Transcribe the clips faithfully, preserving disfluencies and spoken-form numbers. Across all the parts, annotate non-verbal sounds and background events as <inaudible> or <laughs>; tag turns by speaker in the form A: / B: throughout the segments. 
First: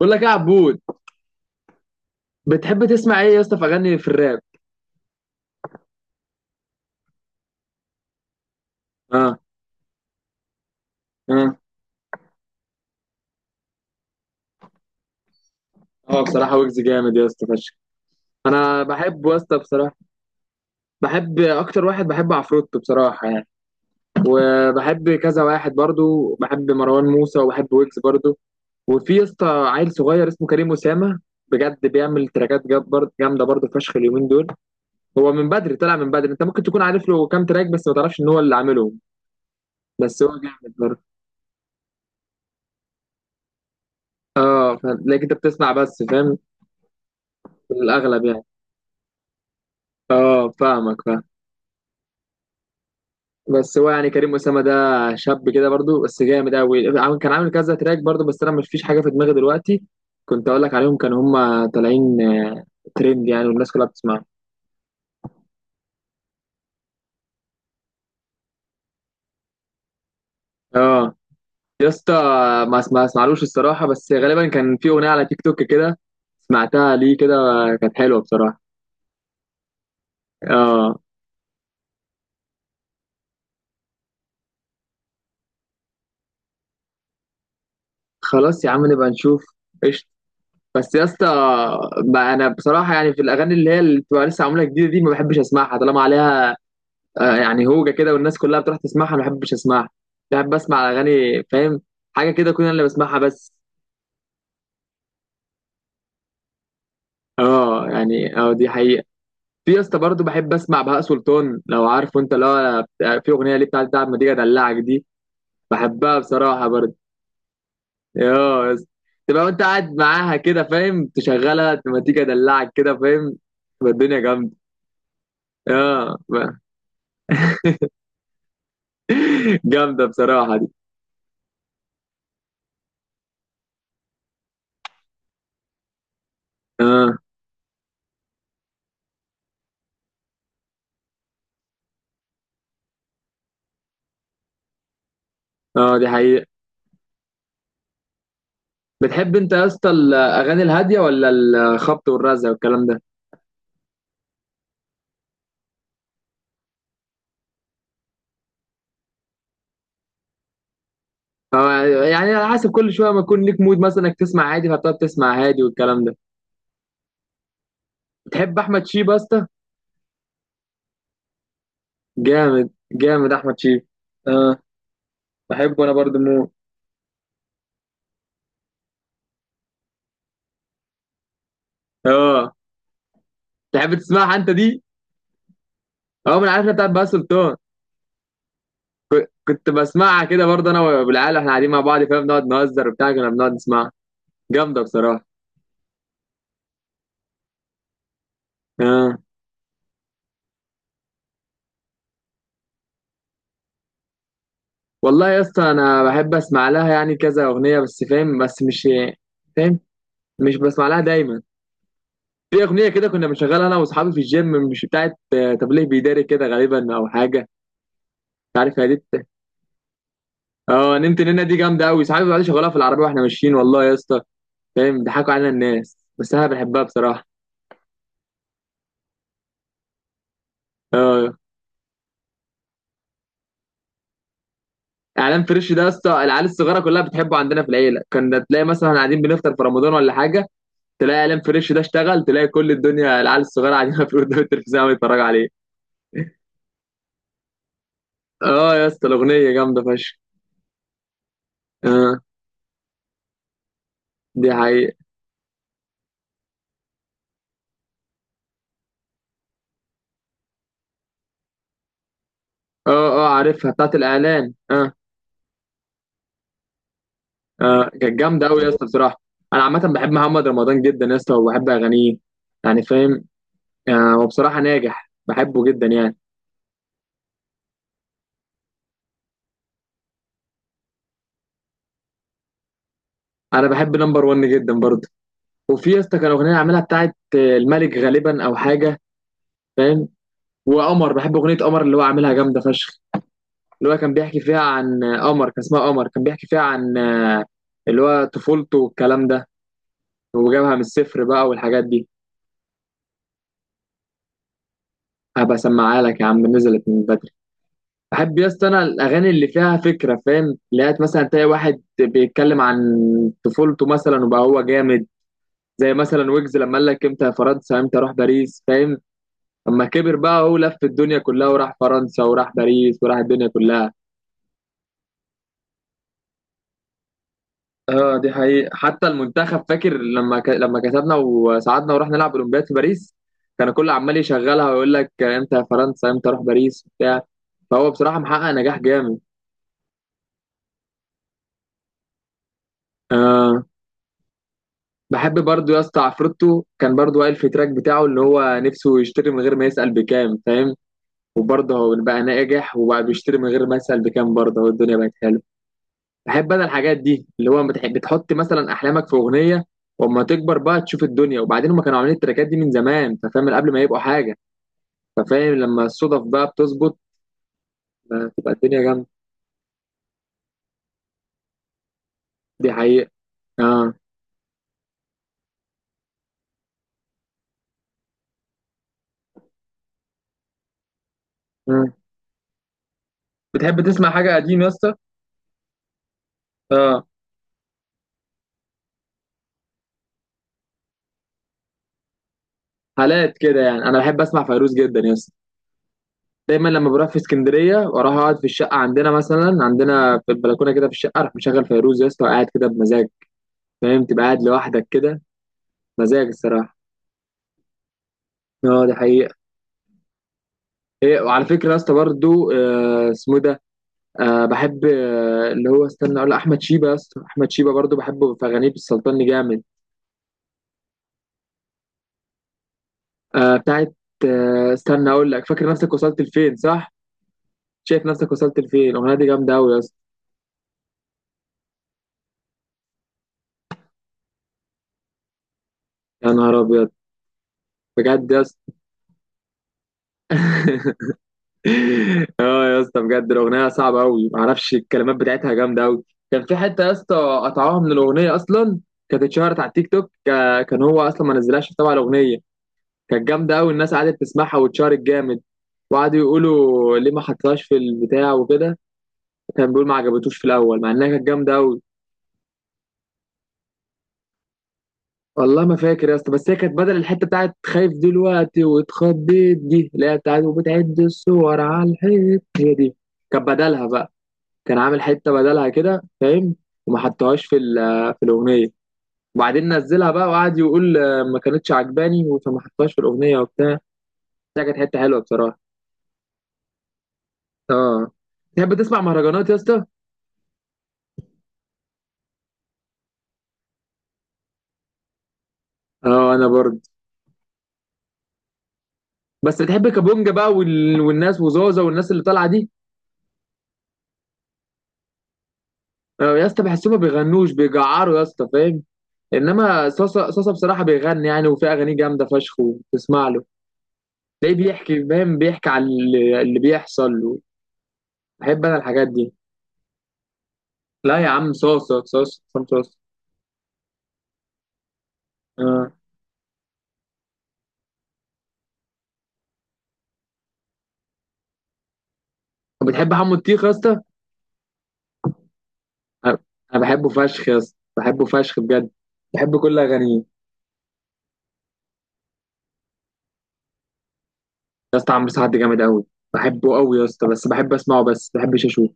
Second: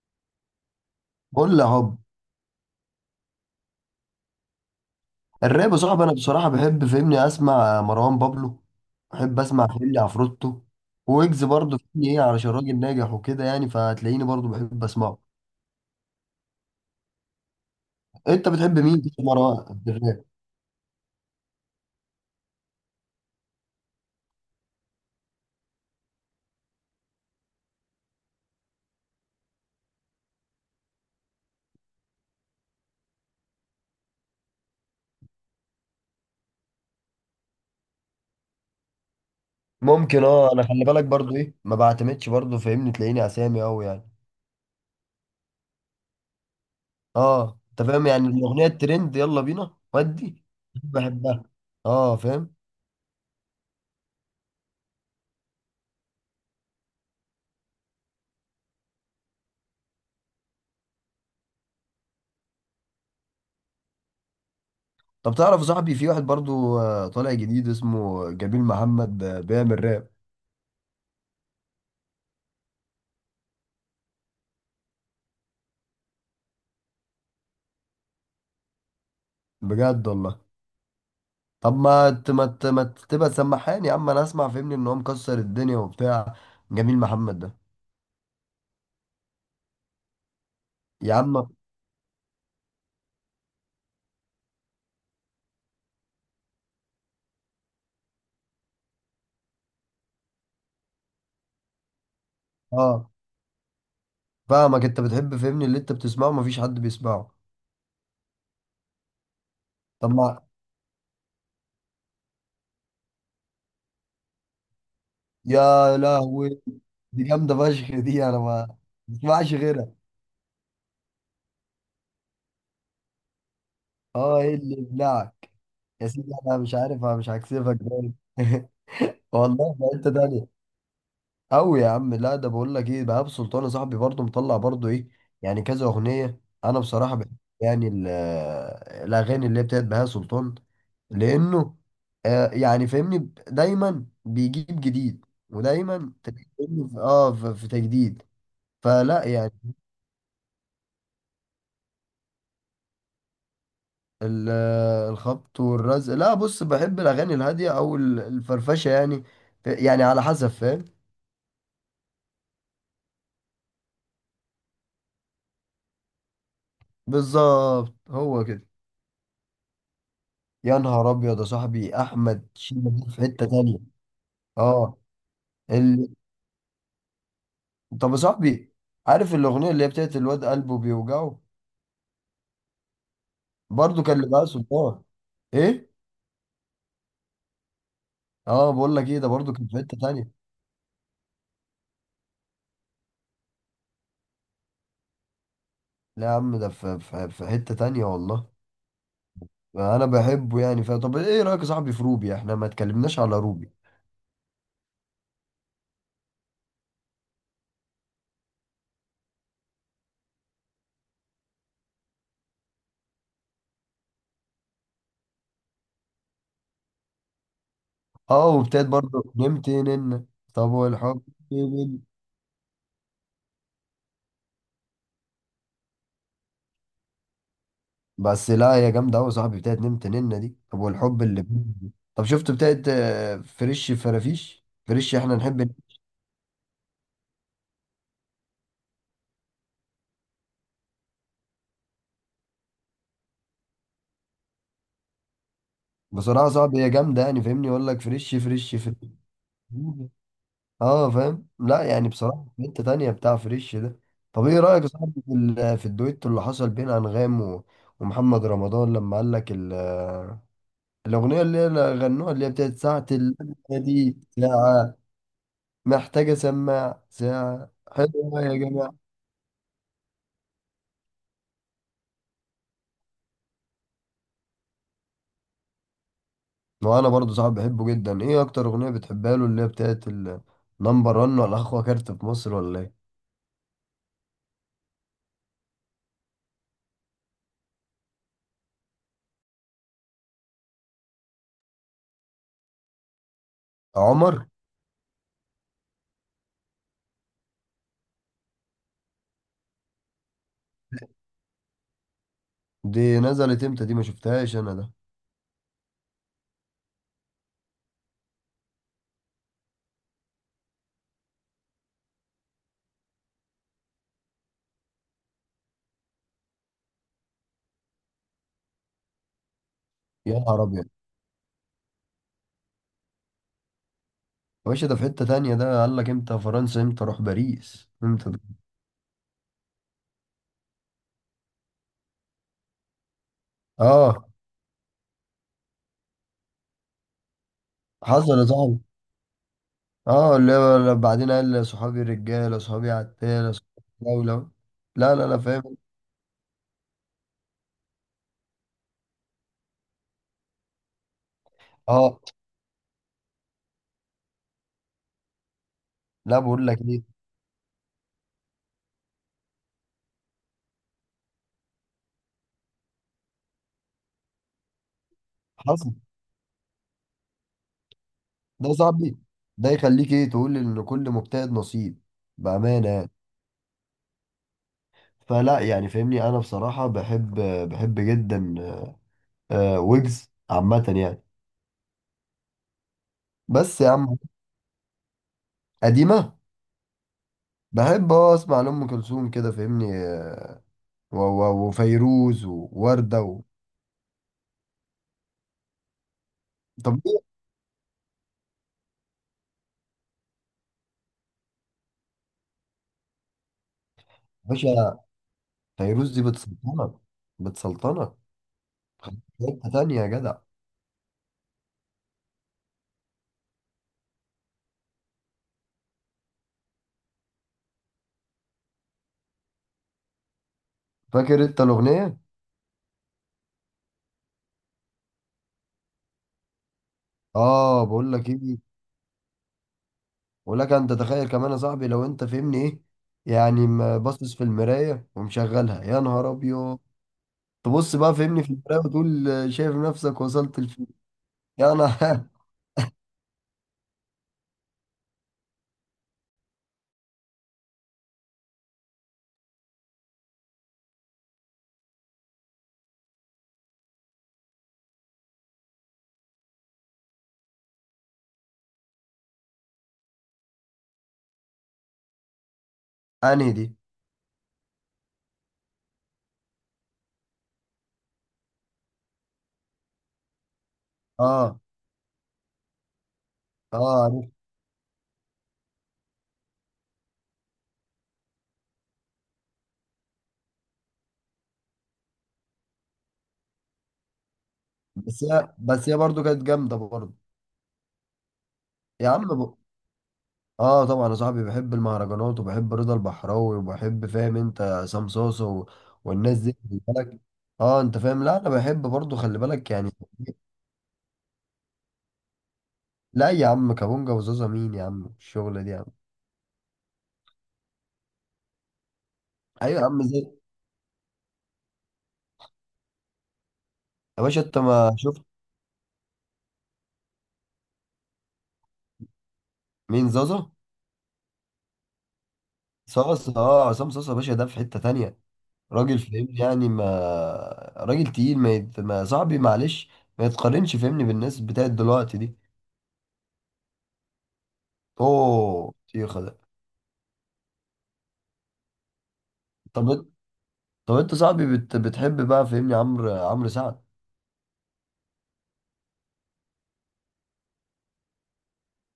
A: بقول لك ايه يا عبود؟
B: قول لي هوب.
A: بتحب تسمع ايه يا اسطى في اغاني في الراب؟
B: الراب يا صاحبي، انا بصراحه بحب فهمني اسمع مروان بابلو.
A: اه،
B: بحب اسمع فهمني عفروتو. ويجز
A: اه،
B: برضه فهمني ايه علشان راجل ناجح وكده يعني فهتلاقيني برضه بحب اسمعه.
A: اه، بصراحه ويجز جامد يا اسطى فشخ.
B: انت بتحب
A: انا
B: مين في
A: بحبه يا اسطى
B: مروان في
A: بصراحه،
B: الراب؟
A: بحب اكتر واحد بحب عفروتو بصراحه يعني. وبحب كذا واحد برضو، بحب مروان موسى وبحب ويجز برضو. وفي يا اسطى عيل صغير اسمه كريم اسامه، بجد بيعمل تراكات جاب- برضه- جامده برضه فشخ اليومين دول. هو من بدري، طلع من بدري. انت ممكن تكون عارف له كام تراك بس ما تعرفش ان هو اللي عاملهم. بس
B: ممكن
A: هو
B: اه، انا
A: جامد
B: خلي
A: برضه.
B: بالك برضه ايه، ما بعتمدش برضه فهمني تلاقيني اسامي قوي يعني.
A: اه، ف- لكن انت بتسمع بس فاهم.
B: اه،
A: في
B: انت فاهم
A: الاغلب
B: يعني
A: يعني.
B: الاغنيه الترند يلا بينا ودي.
A: اه، فاهمك فاهم.
B: بحبها. اه فاهم.
A: بس هو يعني كريم أسامة ده شاب كده برضو بس جامد قوي. عامل- كان عامل كذا تراك برضو بس انا مش فيش حاجه في دماغي دلوقتي كنت اقول لك عليهم، كانوا هم طالعين آه، ترند يعني، والناس كلها بتسمعهم.
B: طب تعرف يا صاحبي، في واحد برضه آه، طالع جديد اسمه جميل محمد، آه، بيعمل راب.
A: اه يا اسطى، ما اسمع اسمعلوش الصراحه، بس غالبا كان في اغنيه على تيك توك كده سمعتها ليه كده، كانت حلوه بصراحه.
B: بجد والله.
A: اه،
B: طب ما ت- ما ت- ما ت- تبقى سمحان يا عم، انا اسمع فهمني ان هو مكسر الدنيا وبتاع. جميل محمد ده.
A: خلاص يا عم، نبقى نشوف، قشطه. بس يا
B: يا
A: اسطى،
B: عم.
A: بقى انا بصراحه يعني في الاغاني اللي هي اللي بتبقى لسه معموله جديده دي ما بحبش اسمعها، طالما عليها آه، يعني هوجة كده والناس كلها بتروح تسمعها ما بحبش اسمعها. بحب اسمع اغاني فاهم حاجه كده، كل انا اللي
B: اه
A: بسمعها بس.
B: فاهمك. انت بتحب فهمني اللي انت بتسمعه مفيش حد بيسمعه.
A: اه، يعني اه، دي حقيقه. في يا اسطى
B: طب
A: برضه
B: ما.
A: بحب اسمع بهاء سلطان، لو عارفه انت، اللي هو بتاع- في اغنيه ليه بتاعت بتاعت ما تيجي ادلعك دي،
B: يا
A: بحبها
B: لهوي،
A: بصراحه برضه.
B: دي جامده فشخ،
A: اه
B: دي انا
A: يا
B: ما
A: اسطى، تبقى
B: بسمعش
A: وانت قاعد
B: غيرها.
A: معاها كده فاهم، تشغلها ما تيجي ادلعك كده فاهم، تبقى الدنيا
B: اه،
A: جامده.
B: ايه اللي يبلعك. يا
A: اه،
B: سيدي، انا مش عارف، انا مش هكسفك ده <laughs>
A: <laughs>
B: والله في
A: جامده
B: حته
A: بصراحه
B: تانيه.
A: دي.
B: أوي يا عم، لا ده بقول لك إيه، بهاء سلطان صاحبي برضه مطلع برضه إيه يعني كذا أغنية. أنا
A: اه،
B: بصراحة بحب يعني ال- آه، الأغاني اللي هي بتاعت بهاء سلطان. لأنه آه يعني فاهمني ب- دايما بيجيب جديد.
A: اه، دي
B: ودايما تلاقيه
A: حقيقه.
B: فاهمني في- آه في في تجديد. فلا
A: بتحب انت يا
B: يعني.
A: اسطى الاغاني الهاديه ولا الخبط والرزع والكلام ده؟
B: ال- الخبط والرزق، لا بص، بحب الأغاني الهادية أو ال- الفرفشة يعني. يعني على حسب فاهم.
A: أو يعني على حسب، كل شويه ما يكون ليك مود مثلا انك تسمع عادي، فبتقعد تسمع هادي والكلام ده.
B: بالظبط هو
A: بتحب
B: كده.
A: احمد شيب يا اسطى؟
B: يا نهار ابيض يا صاحبي، احمد
A: جامد
B: شيبة دي في
A: جامد
B: حته
A: احمد
B: تانية.
A: شيب. اه،
B: اه.
A: بحبه انا
B: ال...
A: برضه موت.
B: طب يا صاحبي، عارف الاغنيه اللي هي بتاعت الواد قلبه بيوجعه،
A: اه، تحب
B: برضو كان
A: تسمعها
B: لبهاء
A: انت دي؟
B: سلطان. ايه.
A: اه، من عارفها بتاعت بقى سلطان،
B: اه، بقول لك ايه، ده برضو كان
A: كنت
B: في حته
A: بسمعها
B: تانية.
A: كده برضه انا والعيال، احنا قاعدين مع بعض فاهم بنقعد نهزر وبتاع، كنا بنقعد نسمعها، جامده بصراحه.
B: لا يا عم، ده في, في, في حته تانية والله.
A: اه
B: انا بحبه يعني ف... طب ايه رايك يا صاحبي في روبي؟ احنا ما اتكلمناش على روبي.
A: والله يا اسطى، انا بحب اسمع لها يعني كذا اغنيه بس فاهم، بس مش فاهم، مش بسمع لها دايما. في اغنيه كده كنا بنشغلها انا واصحابي في الجيم، مش بتاعت آه، تبليغ بيداري كده غالبا او حاجه،
B: اه
A: مش عارف
B: وبتاعت
A: هي دي بت-
B: برضو نمت نن. طب
A: اه، نمت
B: والحب
A: نينا دي جامده
B: بال-
A: قوي، صحابي بيقعدوا يشغلوها في العربيه واحنا ماشيين، والله يا اسطى فاهم ضحكوا علينا الناس، بس انا بحبها بصراحه.
B: بس لا، يا جامده قوي يا صاحبي بتاعت نمت نن دي. طب والحب
A: اه،
B: اللي بال- طب شفت بتاعت آه، فريش فرافيش فريش احنا
A: اعلان
B: نحب.
A: فريش ده يا اسطى العيال الصغيره كلها بتحبه، عندنا في العيله كنا تلاقي مثلا قاعدين بنفطر في رمضان ولا حاجه، تلاقي اعلان فريش ده اشتغل، تلاقي كل الدنيا العيال الصغيره قاعدين <laughs> في قدام التلفزيون عم يتفرجوا عليه.
B: بصراحة صعب، هي جامدة يعني، فاهمني يقول لك فريش
A: اه
B: فريش
A: يا
B: فريش.
A: اسطى الاغنيه جامده فشخ.
B: اه فاهم. لا يعني،
A: اه،
B: بصراحة في حتة تانية بتاع فريش ده. طب
A: دي
B: ايه رأيك يا
A: حقيقة.
B: صاحبي في ال- في الدويتو اللي حصل بين انغام و- ومحمد رمضان لما قال لك ال- الأغنية اللي هي غنوها، اللي هي بتاعت ساعة
A: اه، اه،
B: اللمة.
A: عارفها بتاعت
B: دي
A: الاعلان، اه.
B: ساعة محتاجة سماع، ساعة
A: اه، كانت
B: حلوة
A: جامده
B: يا
A: قوي يا اسطى
B: جماعة.
A: بصراحه. انا عامه بحب محمد رمضان جدا يا اسطى، وبحب اغانيه يعني فاهم. آه هو بصراحه ناجح، بحبه جدا يعني.
B: وأنا برضو صاحب بحبه جدا. إيه أكتر أغنية بتحبها له؟ اللي هي بتاعت النمبر واحد ولا أخوة كارت في مصر ولا إيه؟
A: انا بحب نمبر وان جدا برضه. وفي يا اسطى كان اغنيه عاملها بتاعت آه، الملك غالبا او حاجه فاهم. وقمر، بحب اغنيه قمر اللي هو عاملها جامده فشخ، اللي هو كان بيحكي
B: عمر.
A: فيها عن آه، قمر، كان اسمها قمر، كان بيحكي فيها عن آه، اللي هو طفولته والكلام ده، وجابها من الصفر بقى والحاجات دي.
B: دي نزلت امتى؟ دي ما شفتهاش انا ده.
A: هبقى اسمعها لك يا عم، نزلت من. بحب يا اسطى انا الاغاني اللي فيها فكره فاهم، لقيت مثلا تلاقي واحد بيتكلم عن طفولته مثلا وبقى هو جامد. زي مثلا ويجز لما قال لك امتى يا فرنسا، امتى اروح باريس فاهم، اما كبر
B: يا
A: بقى هو
B: نهار
A: لف
B: ابيض.
A: الدنيا كلها وراح فرنسا وراح باريس وراح الدنيا كلها.
B: يا باشا ده في حتة تانية، ده قال لك امتى فرنسا، امتى اروح باريس،
A: اه،
B: امتى
A: دي
B: ده.
A: حقيقة، حتى المنتخب فاكر لما ك... لما كسبنا وصعدنا ورحنا نلعب اولمبياد في باريس، كان الكل عمال
B: اه،
A: يشغلها ويقول لك امتى يا فرنسا امتى اروح باريس وبتاع، فهو بصراحة
B: حصل يا
A: محقق نجاح
B: صاحبي.
A: جامد.
B: اه اللي هو لا- بعدين قال صحابي الرجالة، صحابي عتالة،
A: اه
B: صحابي الدولة. لا لا
A: بحب
B: لا
A: برضو
B: فاهم.
A: يا اسطى عفروتو، كان برضو قال في تراك بتاعه اللي هو نفسه يشتري من غير ما يسأل بكام فاهم، وبرضه هو
B: اه.
A: بقى ناجح وبقى بيشتري من غير ما يسأل بكام برضه، هو الدنيا بقت حلوه.
B: لا
A: بحب انا
B: بقول لك
A: الحاجات
B: ايه.
A: دي اللي هو بتح- بتحط مثلا احلامك في اغنيه، واما تكبر بقى تشوف الدنيا. وبعدين هم كانوا عاملين التراكات دي من زمان، انت فاهم من قبل ما يبقوا حاجه، ففاهم لما
B: حصل.
A: الصدف بقى بتظبط آه، تبقى
B: ده يا
A: الدنيا جامده.
B: صاحبي، ده يخليك ايه، تقول ان كل مجتهد نصيب.
A: دي
B: بأمانة
A: حقيقه.
B: يعني.
A: اه.
B: فلا يعني فاهمني، انا بصراحة بحب، بحب جدا آه، ويجز عامة يعني.
A: مم. بتحب
B: بس يا
A: تسمع
B: عم.
A: حاجه قديم يا اسطى؟
B: قديمة.
A: اه،
B: بحب اه اسمع لأم كلثوم كده فاهمني، آه، و- و- وفيروز ووردة
A: حالات
B: و...
A: كده يعني، انا بحب اسمع فيروز جدا يا اسطى، دايما لما
B: طب
A: بروح
B: ليه
A: في
B: يا
A: اسكندريه واروح اقعد في الشقه عندنا مثلا، عندنا في البلكونه كده في الشقه، اروح مشغل فيروز يا اسطى وقاعد كده بمزاج فاهم، تبقى قاعد لوحدك
B: باشا،
A: كده،
B: فيروز دي
A: مزاج الصراحه.
B: بتسلطنك، بتسلطنك.
A: اه، دي
B: في
A: حقيقه.
B: حتة تانية يا جدع.
A: ايه، وعلى فكره يا اسطى برضو آه، اسمه إيه ده، آه بحب آه اللي هو استنى اقول، احمد شيبه يا اسطى، احمد شيبه برضو بحبه، في اغانيه بالسلطان جامد
B: فاكر انت الأغنية؟
A: آه بتاعت آه استنى اقول لك، فاكر نفسك وصلت لفين صح؟
B: اه
A: شايف
B: بقول لك
A: نفسك
B: ايه.
A: وصلت لفين، الاغنيه دي جامده قوي يا اسطى.
B: بقول لك، انت تخيل كمان يا صاحبي، لو انت فهمني ايه يعني ما باصص في المراية ومشغلها. يا نهار
A: يا نهار
B: ابيض.
A: ابيض،
B: تبص بقى
A: بجد
B: فهمني
A: يا
B: في المراية وتقول آه، شايف نفسك وصلت لفين.
A: اسطى.
B: يا
A: <laughs>
B: انا.
A: يا اسطى بجد الاغنيه صعبه قوي، معرفش الكلمات بتاعتها جامده قوي. كان في حته يا اسطى قطعوها من الاغنيه اصلا، كانت اتشهرت على التيك توك كا- كان هو اصلا ما نزلهاش طبعا الاغنيه، كانت جامده قوي، الناس قعدت تسمعها واتشهرت جامد، وقعدوا يقولوا ليه ما حطهاش في البتاع وكده. كان بيقول ما عجبتوش في الاول، مع انها كانت جامده قوي.
B: <laughs> انهي دي.
A: والله ما فاكر يا اسطى، بس هي كانت بدل الحته بتاعت خايف دلوقتي واتخضيت دي، اللي هي بتاعت وبتعد الصور
B: اه.
A: على الحيط، هي دي. كانت بدلها
B: اه
A: بقى،
B: عرفت.
A: كان عامل حته بدلها كده فاهم، وما حطهاش في ال- في الاغنيه. وبعدين نزلها بقى وقعد يقول آه، ما كانتش عجباني فما حطهاش في الاغنيه وبتاع، ده كانت حته حلوه
B: بس هي
A: بصراحه.
B: بس هي برضه كانت جامدة برضه.
A: اه، تحب تسمع
B: يا عم.
A: مهرجانات يا اسطى؟
B: اه طبعا يا صاحبي، بحب المهرجانات وبحب رضا البحراوي وبحب فاهم انت عصام صاصا و-
A: اه
B: والناس
A: انا
B: دي
A: برضه.
B: خلي بالك. اه انت فاهم، لا انا بحب برضو، خلي
A: بس
B: بالك
A: بتحب
B: يعني
A: كابونجا
B: <laughs>
A: بقى، وال... والناس وزوزة والناس اللي طالعه دي؟
B: لا يا عم، كابونجا وزازا مين يا عم؟ الشغلة دي يا عم.
A: آه يا اسطى بحسهم ما بيغنوش، بيجعروا يا اسطى فاهم،
B: ايوه يا
A: انما
B: عم زي.
A: صاصا صاصا بصراحه بيغني يعني، وفي اغاني جامده فشخ وتسمع له،
B: يا باشا
A: تلاقيه
B: انت ما
A: بيحكي
B: شفت.
A: فاهم، بيحكي على اللي اللي بيحصل له، بحب انا الحاجات دي.
B: مين زازا.
A: لا يا عم، صوص صوص صوص، عصام صوص.
B: صاصا. اه عصام صاصا يا باشا، ده في حتة تانية.
A: آه.
B: راجل فاهمني يعني ما <laughs> راجل تقيل، ما, يت... ما صاحبي معلش، ما يتقارنش فاهمني بالناس بتاعت دلوقتي دي.
A: طب بتحب حمو الطيخ يا اسطى؟
B: اوه طيخة
A: انا
B: ده.
A: أنا بحبه فشخ يا اسطى، بحبه فشخ بجد، بحب كل
B: طب
A: اغانيه.
B: طب انت صاحبي بت... بتحب بقى فاهمني عمرو عمرو سعد.
A: يا اسطى عمرو سعد جامد قوي، بحبه قوي يا اسطى بس بحب اسمعه، بس ما بحبش اشوفه.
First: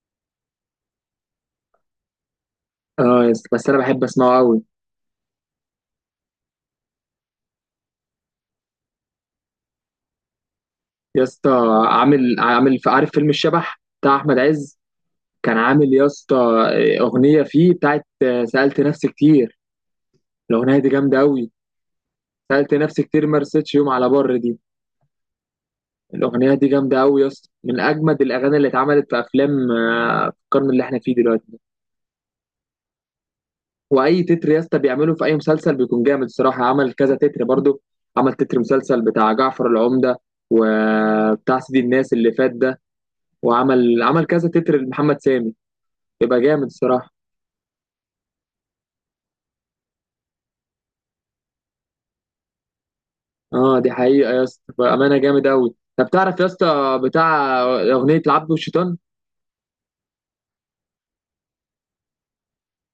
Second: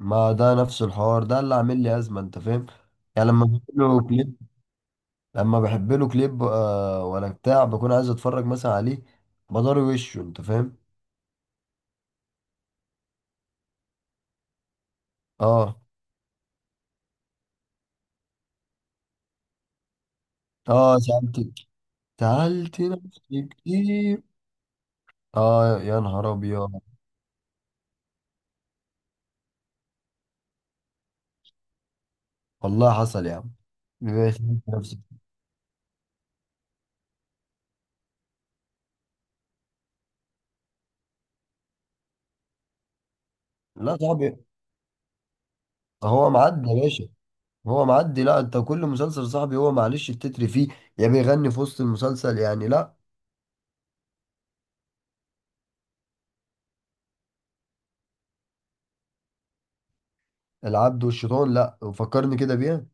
B: ما ده نفس الحوار، ده اللي عامل لي ازمه انت فاهم.
A: اه
B: يعني
A: يا
B: لما
A: اسطى، بس
B: بحب
A: انا
B: له
A: بحب
B: كليب.
A: اسمعه قوي.
B: لما بحب له كليب آه، ولا بتاع بكون عايز اتفرج مثلا عليه. بضاري وشه انت فاهم.
A: يا اسطى عامل عامل عارف فيلم الشبح بتاع احمد عز؟ كان
B: اه.
A: عامل يا اسطى اغنيه فيه بتاعت آه، سالت نفسي كتير، الاغنيه دي
B: اه،
A: جامده
B: سالت
A: قوي. سالت
B: سالت
A: نفسي كتير، ما
B: نفسي
A: رستش يوم على
B: كتير.
A: بر، دي
B: اه يا نهار
A: الأغنية دي
B: ابيض.
A: جامدة أوي يا اسطى، من أجمد الأغاني اللي اتعملت في أفلام آه، في القرن اللي احنا فيه دلوقتي ده.
B: والله حصل يا عم.
A: وأي
B: ماشي،
A: تتر يا اسطى
B: نفسي
A: بيعمله
B: كتير.
A: في أي مسلسل بيكون جامد الصراحة، عمل كذا تتر برضو، عمل تتر مسلسل بتاع جعفر العمدة وبتاع سيدي الناس اللي فات ده،
B: لا
A: وعمل عمل
B: صاحبي،
A: كذا تتر لمحمد سامي.
B: هو
A: يبقى جامد
B: معدي يا باشا.
A: الصراحة.
B: هو معدي، لا انت كل مسلسل صاحبي هو معلش التتر فيه، يا بيغني في وسط المسلسل يعني. لا
A: اه دي حقيقة يا اسطى، بأمانة جامد أوي. طب تعرف يا اسطى بتاع أغنية العبد والشيطان؟
B: العبد والشيطان، لا فكرني كده بيها.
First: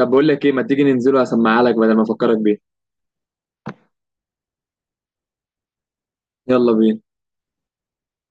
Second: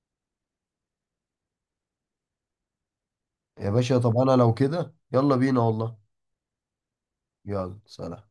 A: طب بقول لك إيه، ما تيجي ننزله هسمعها لك بدل ما أفكرك بيها،
B: يا باشا طب انا لو كده، يلا بينا والله.
A: يلا بينا.
B: يلا سلام.